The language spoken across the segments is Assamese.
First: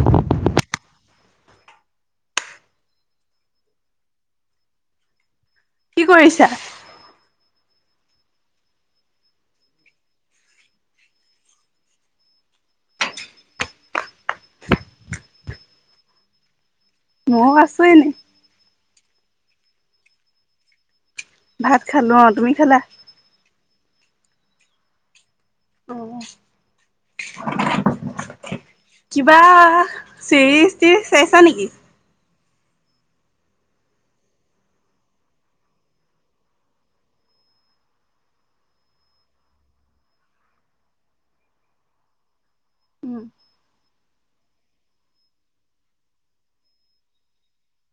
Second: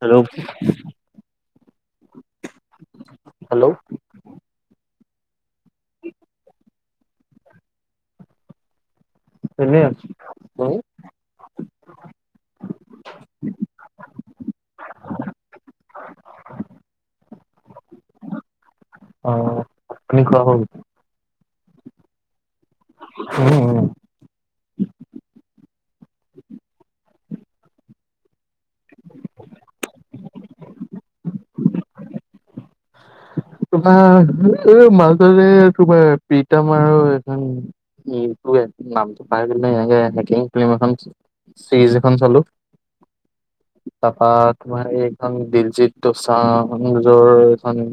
হেল্ল' হেল্ল' কি কৰিছা? এনেই আছো তুমি ময়ো আছো এনেই অ ভাত পানী খোৱা হল ভাত খালো অ তুমি খালা? উম উম অ কিবা- চিৰিজ টি চাইছা নেকি? তোমাৰ এই মাজতে তোমাৰ প্ৰীতাম আৰু এখন উম টু ৱে নামটো পাহৰি গলোঁ নহয় সেনেকে এনেকে ফ্লিম এখন আছে। চিৰিজ এখন চালো। উম তাপা তোমাৰ এইখন দিলজিত টো চা হুনোনিজৰ এখন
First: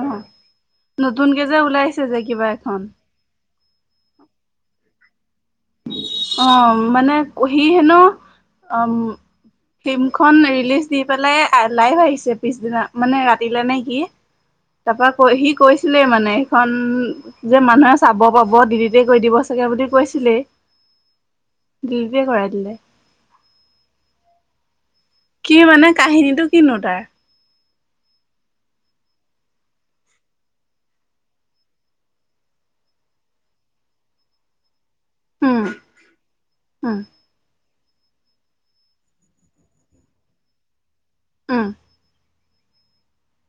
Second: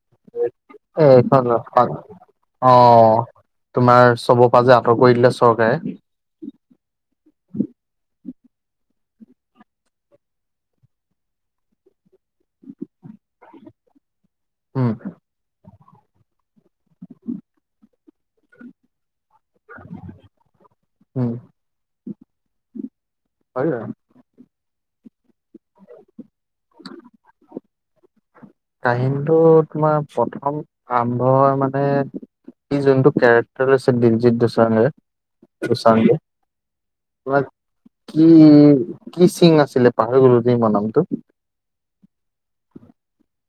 অ নতুনকে [unintelligible] যে ওলাইছে যে কিবা অ এখন। তোমাৰ চবৰ পৰা যে আঁতৰ কৰি দিলে চৰকাৰে। অ মানে কহি হেনো অম ফিল্মখন ৰিলিজ দি পেলাই লাইভ আহিছে পিছদিনা মানে ৰাতিলে নে কি উম, তাপা কৈ সি কৈছ- ছিলে মানে সেইখন যে মানুহে চাব পাব দিলিতে কৰি দিব চাগে বুলি কৈছিলেই। উম। দিলিটে কৰাই দিলে। হয় য়া। কি মানে কাহিনীটো কিনো তাৰ? কাহিনটো তোমাৰ প্ৰথম আৰম্ভ মানে। ই যোনটো কেৰেক্টাৰ আছে দিলজিত দোচানে। উম [unintelligible] উম তোমাক কি কি সিং আছিলে পাহাৰি গলোঁ মই নামটো। উম।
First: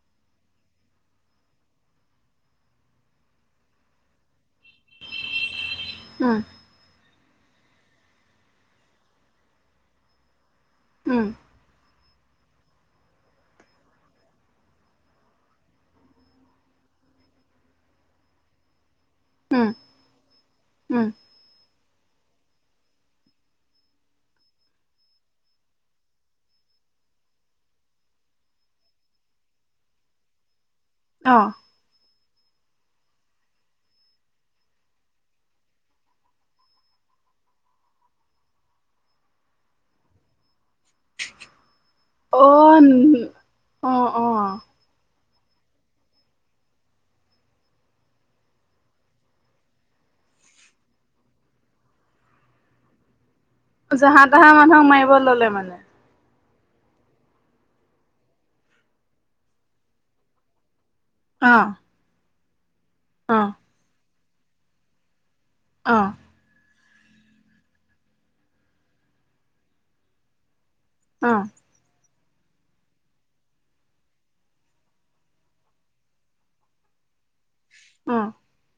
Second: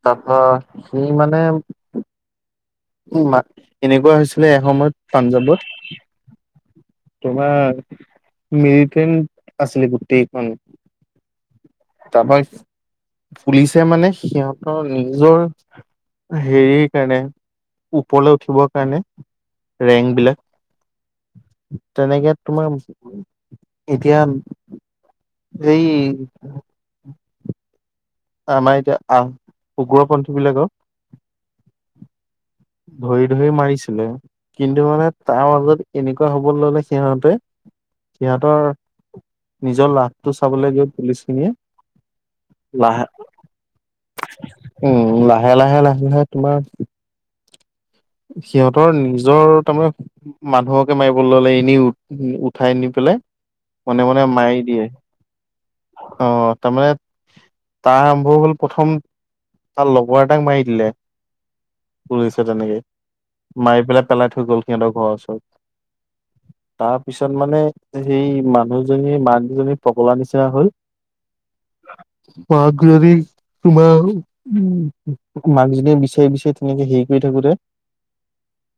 তা পা সি মানে উ মা এনেকুৱা হৈছিলে এসময়ত পাঞ্জাৱত উম। তোমাৰ মিৰিটেণ্ট আছিলে গোটেইখন উম। তা পা পুলিচে মানে সিহঁতৰ নিজৰ হেৰিৰ কাৰণে ওপৰলৈ উঠিবৰ কাৰণে উম, ৰেং উম, বিলাক তেনেকে তোমাৰ এতিয়া এই [inaudible] আমাৰ এতিয়া আহ উগ্ৰপন্থীবিলাক অ। ধৰি ধৰি মাৰিছিলে। কিন্তু মানে তাৰ মাজত এনেকুৱা হ'ব ল'লে সিহঁতে সিহঁতৰ নিজৰ লাভটো চাবলৈ গৈব পুলিচখিনিয়ে অ', লাহ- অ', অ', উম লাহে লাহে লাহে লাহে তোমাৰ সিহঁতৰ নিজৰ তাৰমানে মানুহকে মাৰিবলৈ ল'লে এনেই উঠাই নি পেলাই মনে মনে জাহা তাহা মাৰি দিয়ে। মানুহক মাৰিব ল'লে মানে। অ তা মানে তাৰ আৰম্ভ হল প্ৰথম তাৰ লগৰ এটাক মাৰি দিলে। অ। পুলিছে তেনেকে অ', মাৰি পেলাই পেলাই থৈ গ'ল সিহঁতৰ ঘৰৰ ওচৰত। অ। তাৰ পিছত মানে সেই মানুহজনী মাক দুজনী পগলা নিচিনা হল। অ। মাক জনি - তোমাৰ উ মাক জনী বিচাৰি বিচাৰি তেনেকে হেৰি কৰি থাকোতে অ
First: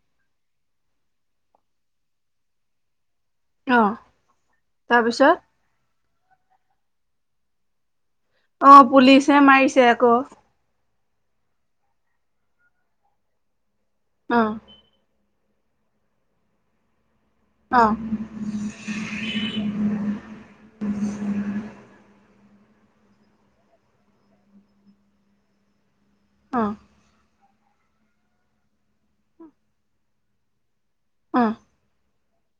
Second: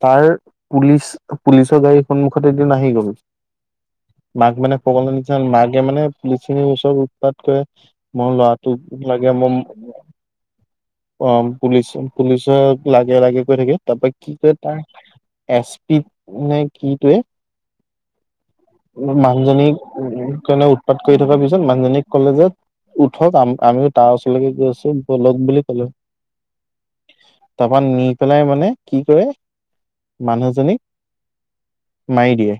তাৰ পুলিচ পুলিচৰ গাড়ীৰ সন্মুখত এদিন আহি গল অ', মাক মানে সবলে তাৰপিছত নিচনা মাকে মানে পুলিচখিনিৰ ওচৰত উৎপাত কৰে মই ল'ৰাটো অ', লাগে পুলিচে ম মাৰিছে আকৌ অ পুলিচ পুলিচক লাগে লাগে কৈ থাকে তাৰপৰা কি অ', কৰে তাৰ এছ পি নে কিতোৱে অ মানুহজনীক কাৰণে উৎপাত কৰি থকাৰ পিছত মানুহজনীক কলেজত উঠক আ আমিও তাৰ ওচৰলৈকে গৈ আছো বলক বুলি কলে আ তাৰপা নি পেলাই মানে কি কৰে মানুহজনীক অ মাৰি দিয়ে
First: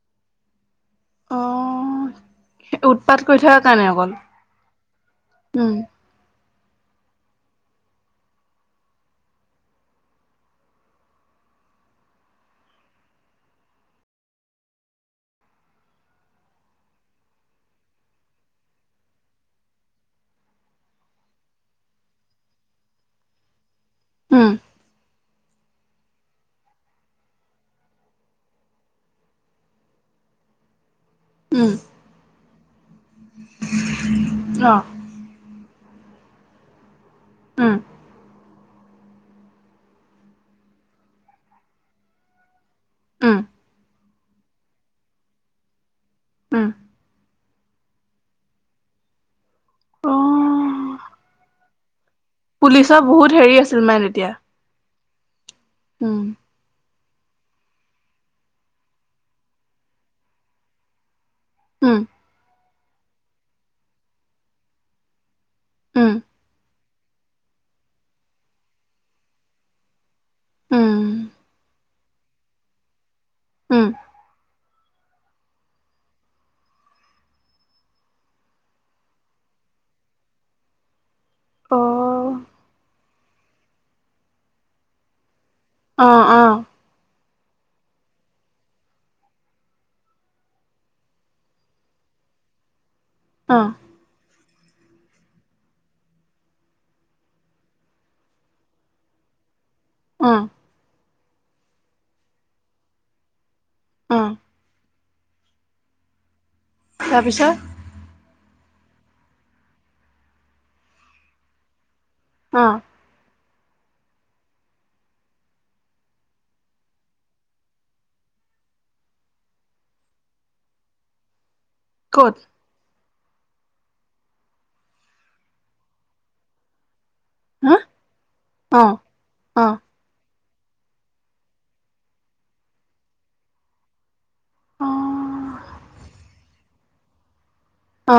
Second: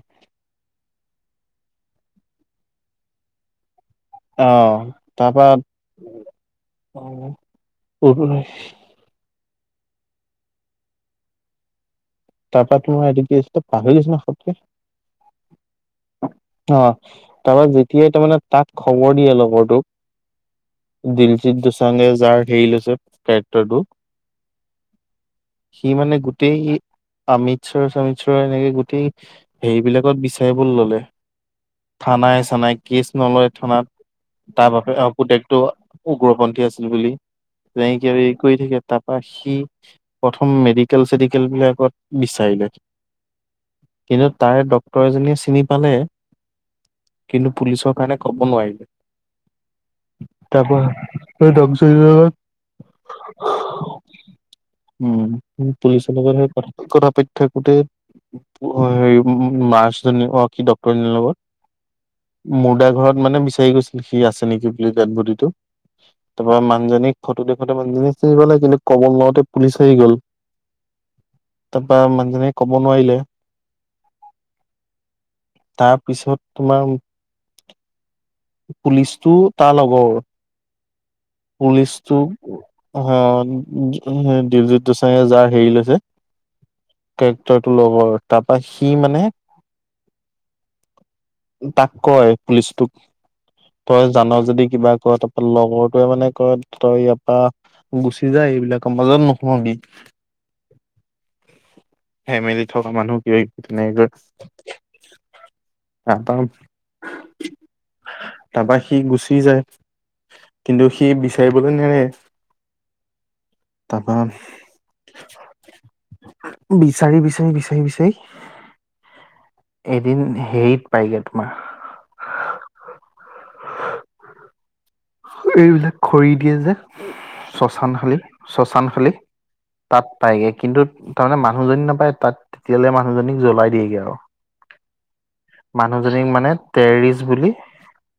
অ সেইটো উৎপাত কৰি থকাৰ কাৰণে অকল অ তাৰপা উম, কৰ্টলৈ তাৰপৰা তোমাৰ এটো কি আছিলে পাহৰি গৈছো নহয় পতকে অ তাৰপৰা যেতিয়াই তাৰ মানে তাক খবৰ দিয়ে লগৰটোক দিলজিত দোচাঙে যাৰ হেৰি লৈছে কেৰেক্টাৰটো উম সি মানে গোটেই সি আমিতসৰ চমিতচ্বৰ এনেকে গোটেই হেৰিবলাকত বিচাৰিব ললে উম থানাই চানাই কেচ নলয় থানাত তাৰ বাপেক অ পুতেক টো উগ্ৰপন্থী আছিল বুলি উম, তেনেকিয় কৰি থাকে তাত বা সি প্ৰথম মেডিকেল চেডিকেল বিলাকত বিচাৰিলে উম, কিন্তু তাৰে ডক্তৰ এজনীয়ে চিনি পালে অ কিন্তু পুলিচৰ কাৰণে কব নোৱাৰিলে তাৰপৰা অ', এই দৰৱ চৰৱ বিভাগত পুলিচৰ বহুত হেৰি আছিল মানে তেতিয়া উ পুলিচৰ উম, লগতহে কথা কথা পাতি থাকোতে হেৰি নাৰ্ছজনীয়ে অ কি ডক্তৰ জনীৰ লগত উম মুৰ্দা ঘৰত মানে বিচাৰি গৈছিল সি আছে নেকি বুলি ডেড বডিটো উম, তাৰপৰা মা মানুহজনী ফটো দেখোতে মানুজনী চিনিব লাগে কিন্তু কব লওতে পুলিচ আহি গ'ল উ তাৰপা মানুহজনে ক'ব নোৱাৰিলে উম তাৰপিছত তোমাৰ পুলিচটো তাৰ লগৰ পুলিচটো অ', অ দিলজিত দোচাঙে যাৰ হেৰি লৈছে অ অ, কেৰেক্টাৰটো ল'ব আৰু তাৰপা সি মানে। তাক কয় পুলিচটোক, অঁ তই জান যদি কিবা ক তাৰপৰা লগৰটোৱে মানে কয় তই ইয়াৰ পৰা। গুচি যায় এইবিলাকৰ মাজত নোহোমাবি। অ, ফেমেলি থকা মানুহ কি তেনে, অ', নাপাও, তাৰপিছত। তাপা সি গুচি যায় কিন্তু সি বিচাৰিবলৈ নেৰে। অ, তাৰপৰা। বিচাৰি বিচাৰি বিচাৰি বিচাৰি, এদিন হেৰিত পায়গে তোমাৰ। ক'ত, এইবিলাক খৰি দিয়ে যে। হা শশান খালী শশান অ', খালী অ', অ', তাত পাইগে কিন্তু, তাৰমানে মানুহজনী নাপায় তাত তেতিয়াললে মানুহজনীক জ্বলাই দিয়েগে আৰু অ', মানুহজনীক মানে টেৰিষ্ট বুলি। অ,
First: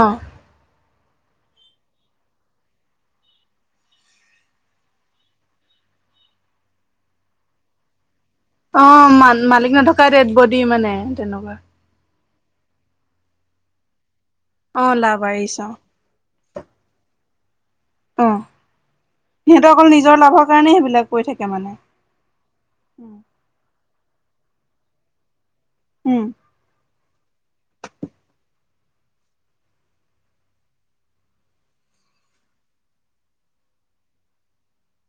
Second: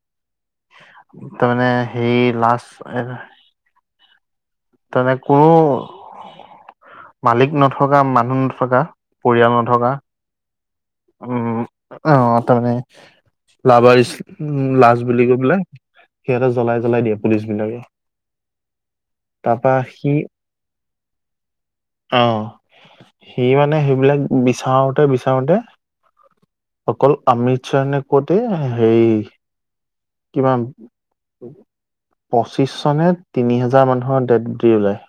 তাৰমানে সেই লাষ্ট তেনে কোনো মালিক নথকা মানুহ নথকা অ মা পৰিয়াল মালিক নথকা ডেড বডি মানে তেনেকুৱা। উম অ তাৰমানে লাবাৰ উ অ', লাজ লাভ বুলি কৈ আৰিছ পেলাই। অ', সিহঁতে জলাই জ্বলাই দিয়ে পুলিচ বিলাকে। অ তাৰপা সিহঁতৰ অকল সি নিজৰ লাভৰ কাৰণে সেইবিলাক কৰি থাকে মানে। অ সি মানে সেইবিলাক বিচাৰোতে বিচাৰোতে। উম, অকল অমিত শৰ নে কতে হেৰি। কিমান পঁচিশ চনে তিনি হোজাৰ মানুহৰ ডেট বদি ওলায়।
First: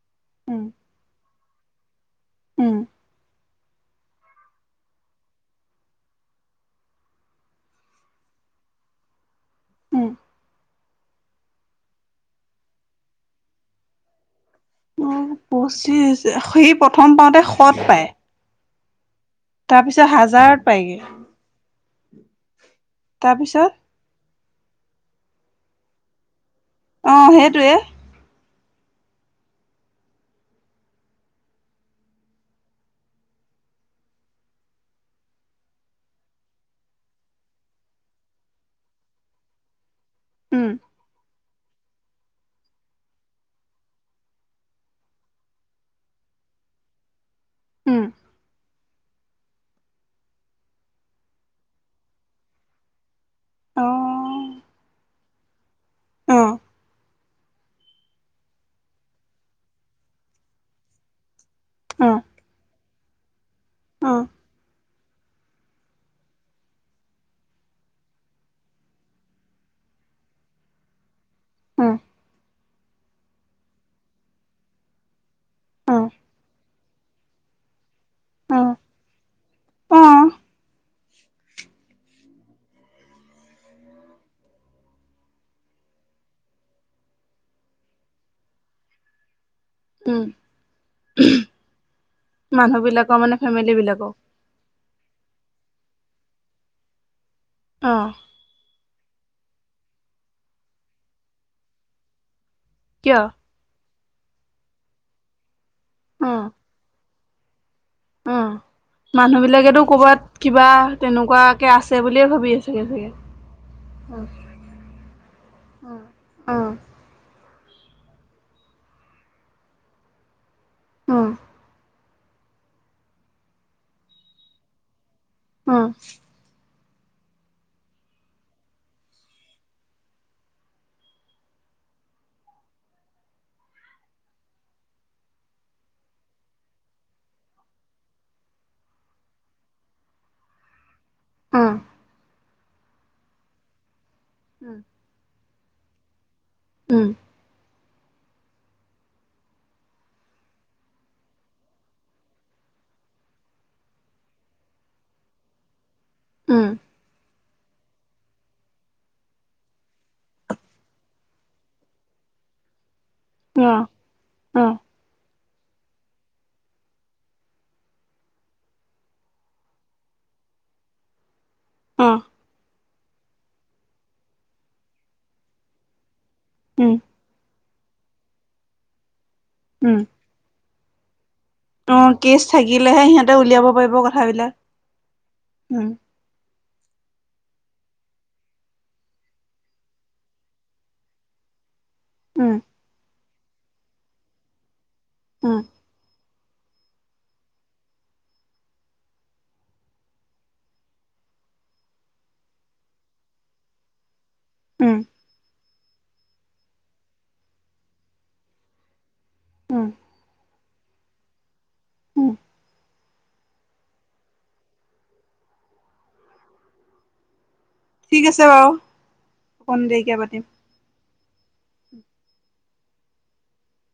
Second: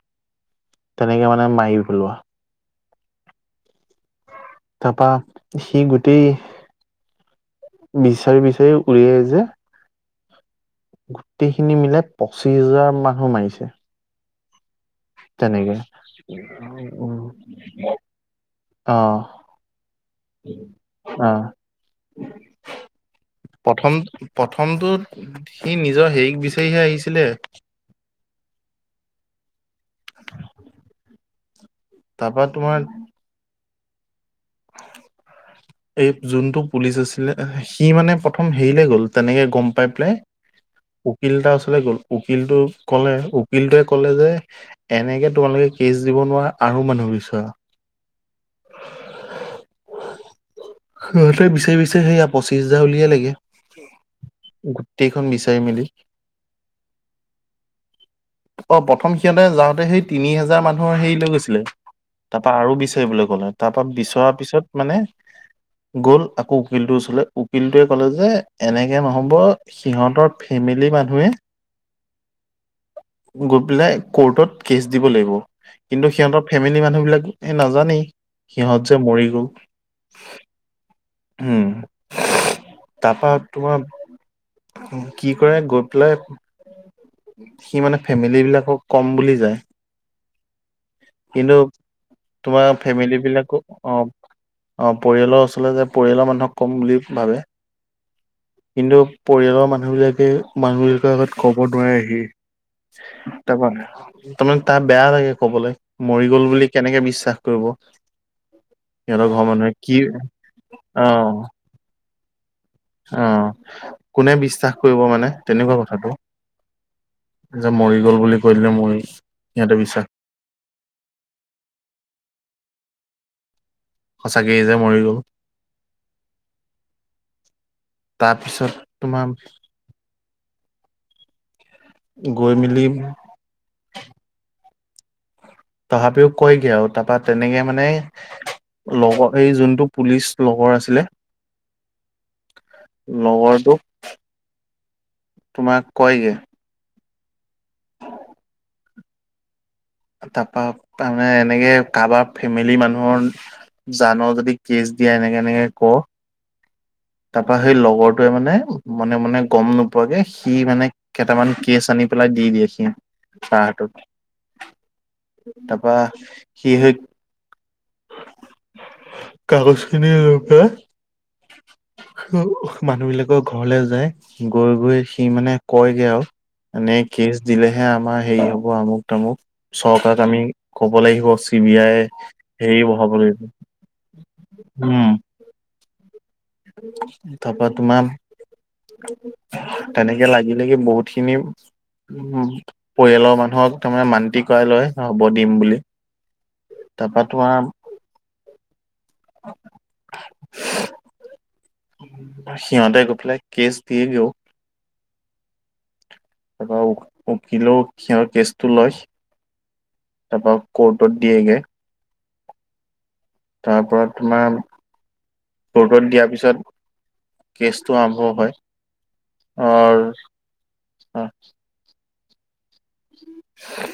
উম, তেনেকে মানে মাৰি পেলোৱা। উম, তাৰপা সি গোটেই, বিচাৰি বিচাৰি উলিয়াই আহ যে, উম, গোটেইখিনি মিলাই পঁচিশ হাজাৰ মানুহ মাৰিছে। তেনেকে পঁচিছ সেই প্ৰথম পাওঁতে সৎ পায়, অ, তাৰপিছত হাজাৰত পায়গে আহ তাৰপিছত প্ৰথম, প্ৰথমটোত সি নিজৰ হেৰিক বিচাৰিহে আহিছিলে। অ', সেইটোৱে তাৰপা তোমাৰ। [inaudible] এই যোনটো পুলিচ আছিলে সি মানে প্ৰথম হেৰিলে গ'ল তেনেকে গম পাই পেলাই। উম, উকিল এটা ওচলে গ'ল উকিলটোক ক'লে উকিলটোৱে ক'লে যে, এনেকে তোমালোকে কেছ দিব নোৱাৰা আৰু মানুহ বিচৰা। উম। সিহঁতে বিচাৰি বিচাৰি সেয়া পঁচিছ হাজাৰ উলিয়াই লাগে। অ', গোটেইখন বিচাৰি মেলি। অ', অ', প্ৰথম সিহঁতে যাওঁতে সেই তিনি হাজাৰ মানুহৰ হেৰি লৈ গৈছিলে। অ', তাৰপা আৰু বিচাৰবলৈ ক'লে তাৰপা অ', বিচৰৰা পিছত মানে গ'ল আকৌ উকিলটোৰ ওচৰলে উকিলটোৱে ক'লে যে এনেকে নহ'ব সিহঁতৰ ফেমিলি মানুহে উম। গৈ পেলাই কৰ্টত কেচ দিব লাগিব। অ', কিন্তু সিহঁতৰ ফেমিলি মানুহ বিলাক এই নাজানেই অ', সিহঁত যে মৰি গ'ল। অ', উম তাৰপা তোমাৰ কি কৰে গৈ পেলাই সি মানে ফেমিলি বিলাকক কম বুলি যায় উম, কিন্তু তোমাৰ মানুহ বিলাকৰ ফেমিলী মানে বিলাকো ফেমিলি অ'। বিলাকক অ', পৰিয়ালৰ ওচৰলৈ যে পৰিয়ালৰ মানুহক কম বুলি ভাবে। অ'। কিন্তু পৰিয়ালৰ মানুহবিলাকে মানুহবিলাকৰ আগত ক'ব নোৱাৰেহি। কিয়? তাৰমানে তাৰ বেয়া লাগে কবলৈ মৰি গ'ল বুলি কেনেকে বিশ্বাস কৰিব। উ সিহঁতৰ মানুহ ঘৰৰ মানুহে বিলাকেতো কি ক'বাত কিবা অ তেনেকুৱাকে আছে বুলিয়ে ভাবি আছে। চাগে চাগে। অ', উম, কোনে বিশ্বাস কৰিব মানে তেনেকুৱা উম, কথাটো। অ', যে মৰি গ'ল বুলি কৈ দিলে মই সিহঁতে বিশ্বাস হম। সঁচাকেই যে মৰি গ'ল। উম। তাৰপিছত তোমাৰ গৈ মেলি তথাপিও কয়গে আৰু তাৰাপা তেনেকে মানে লগৰ এই যোনটো পুলিচ লগৰ আছিলে। উম। লগৰটো উম। তোমাক কয়গৈ উম। তাৰপা তাৰমানে এনেকে কাৰোবাৰ ফেমিলি মানুহৰ। জান যদি কেছ দিয়া এনেকে এনেকে ক। উম। তাৰ পৰা সেই লগৰটোৱে মানে মানে মানে গম নোপোৱাকে সি মানে কেইটামান কেচ আনি পেলাই দি দিয়ে সি চাহটোত তাৰপা সি কাগজ খিন লৈ পেলায়। মানুহ বিলাকৰ ঘৰলে যায় ঘৰ গৈ গৈ সি মানে কয়গে আৰু উম, এনে কেচ দিলেহে আমাৰ হেৰি হ'ব আমুক তামুক উম, চৰকাৰক আমি ক'ব লাগিব চি বি আই অ', কেচ হেৰি থাকিলেহে বঢ়াব সিহঁতে উলিয়াব পাৰিব কথাবিলাক লাগিব। উম। উম, তাপা তোমান। তেনেকে লাগি লাগি বহুত খিনি- উ উম, পৰিয়ালৰ মানুহক তাৰমানে মান্তি কৰাই লয় হ'ব দিম উম, বুলি। তাৰপা তোমাৰ নাম। [inaudible] সিহূতে গৈ পেলাই কেচ দিয়ে গেও। উম, তাৰপৰা উ উকিলো সিহঁত কেচটো লয়। উম, তাৰপা কৰ্টত দিয়েগে। উম, তাৰপৰত তোমাৰ কৰ্টত দিয়াৰ পিছত। কেচটো ঠিক আৰম্ভ আছে বাৰু হয় অকণ দেৰিকে পাতিম। আৰু অ। [unintelligible]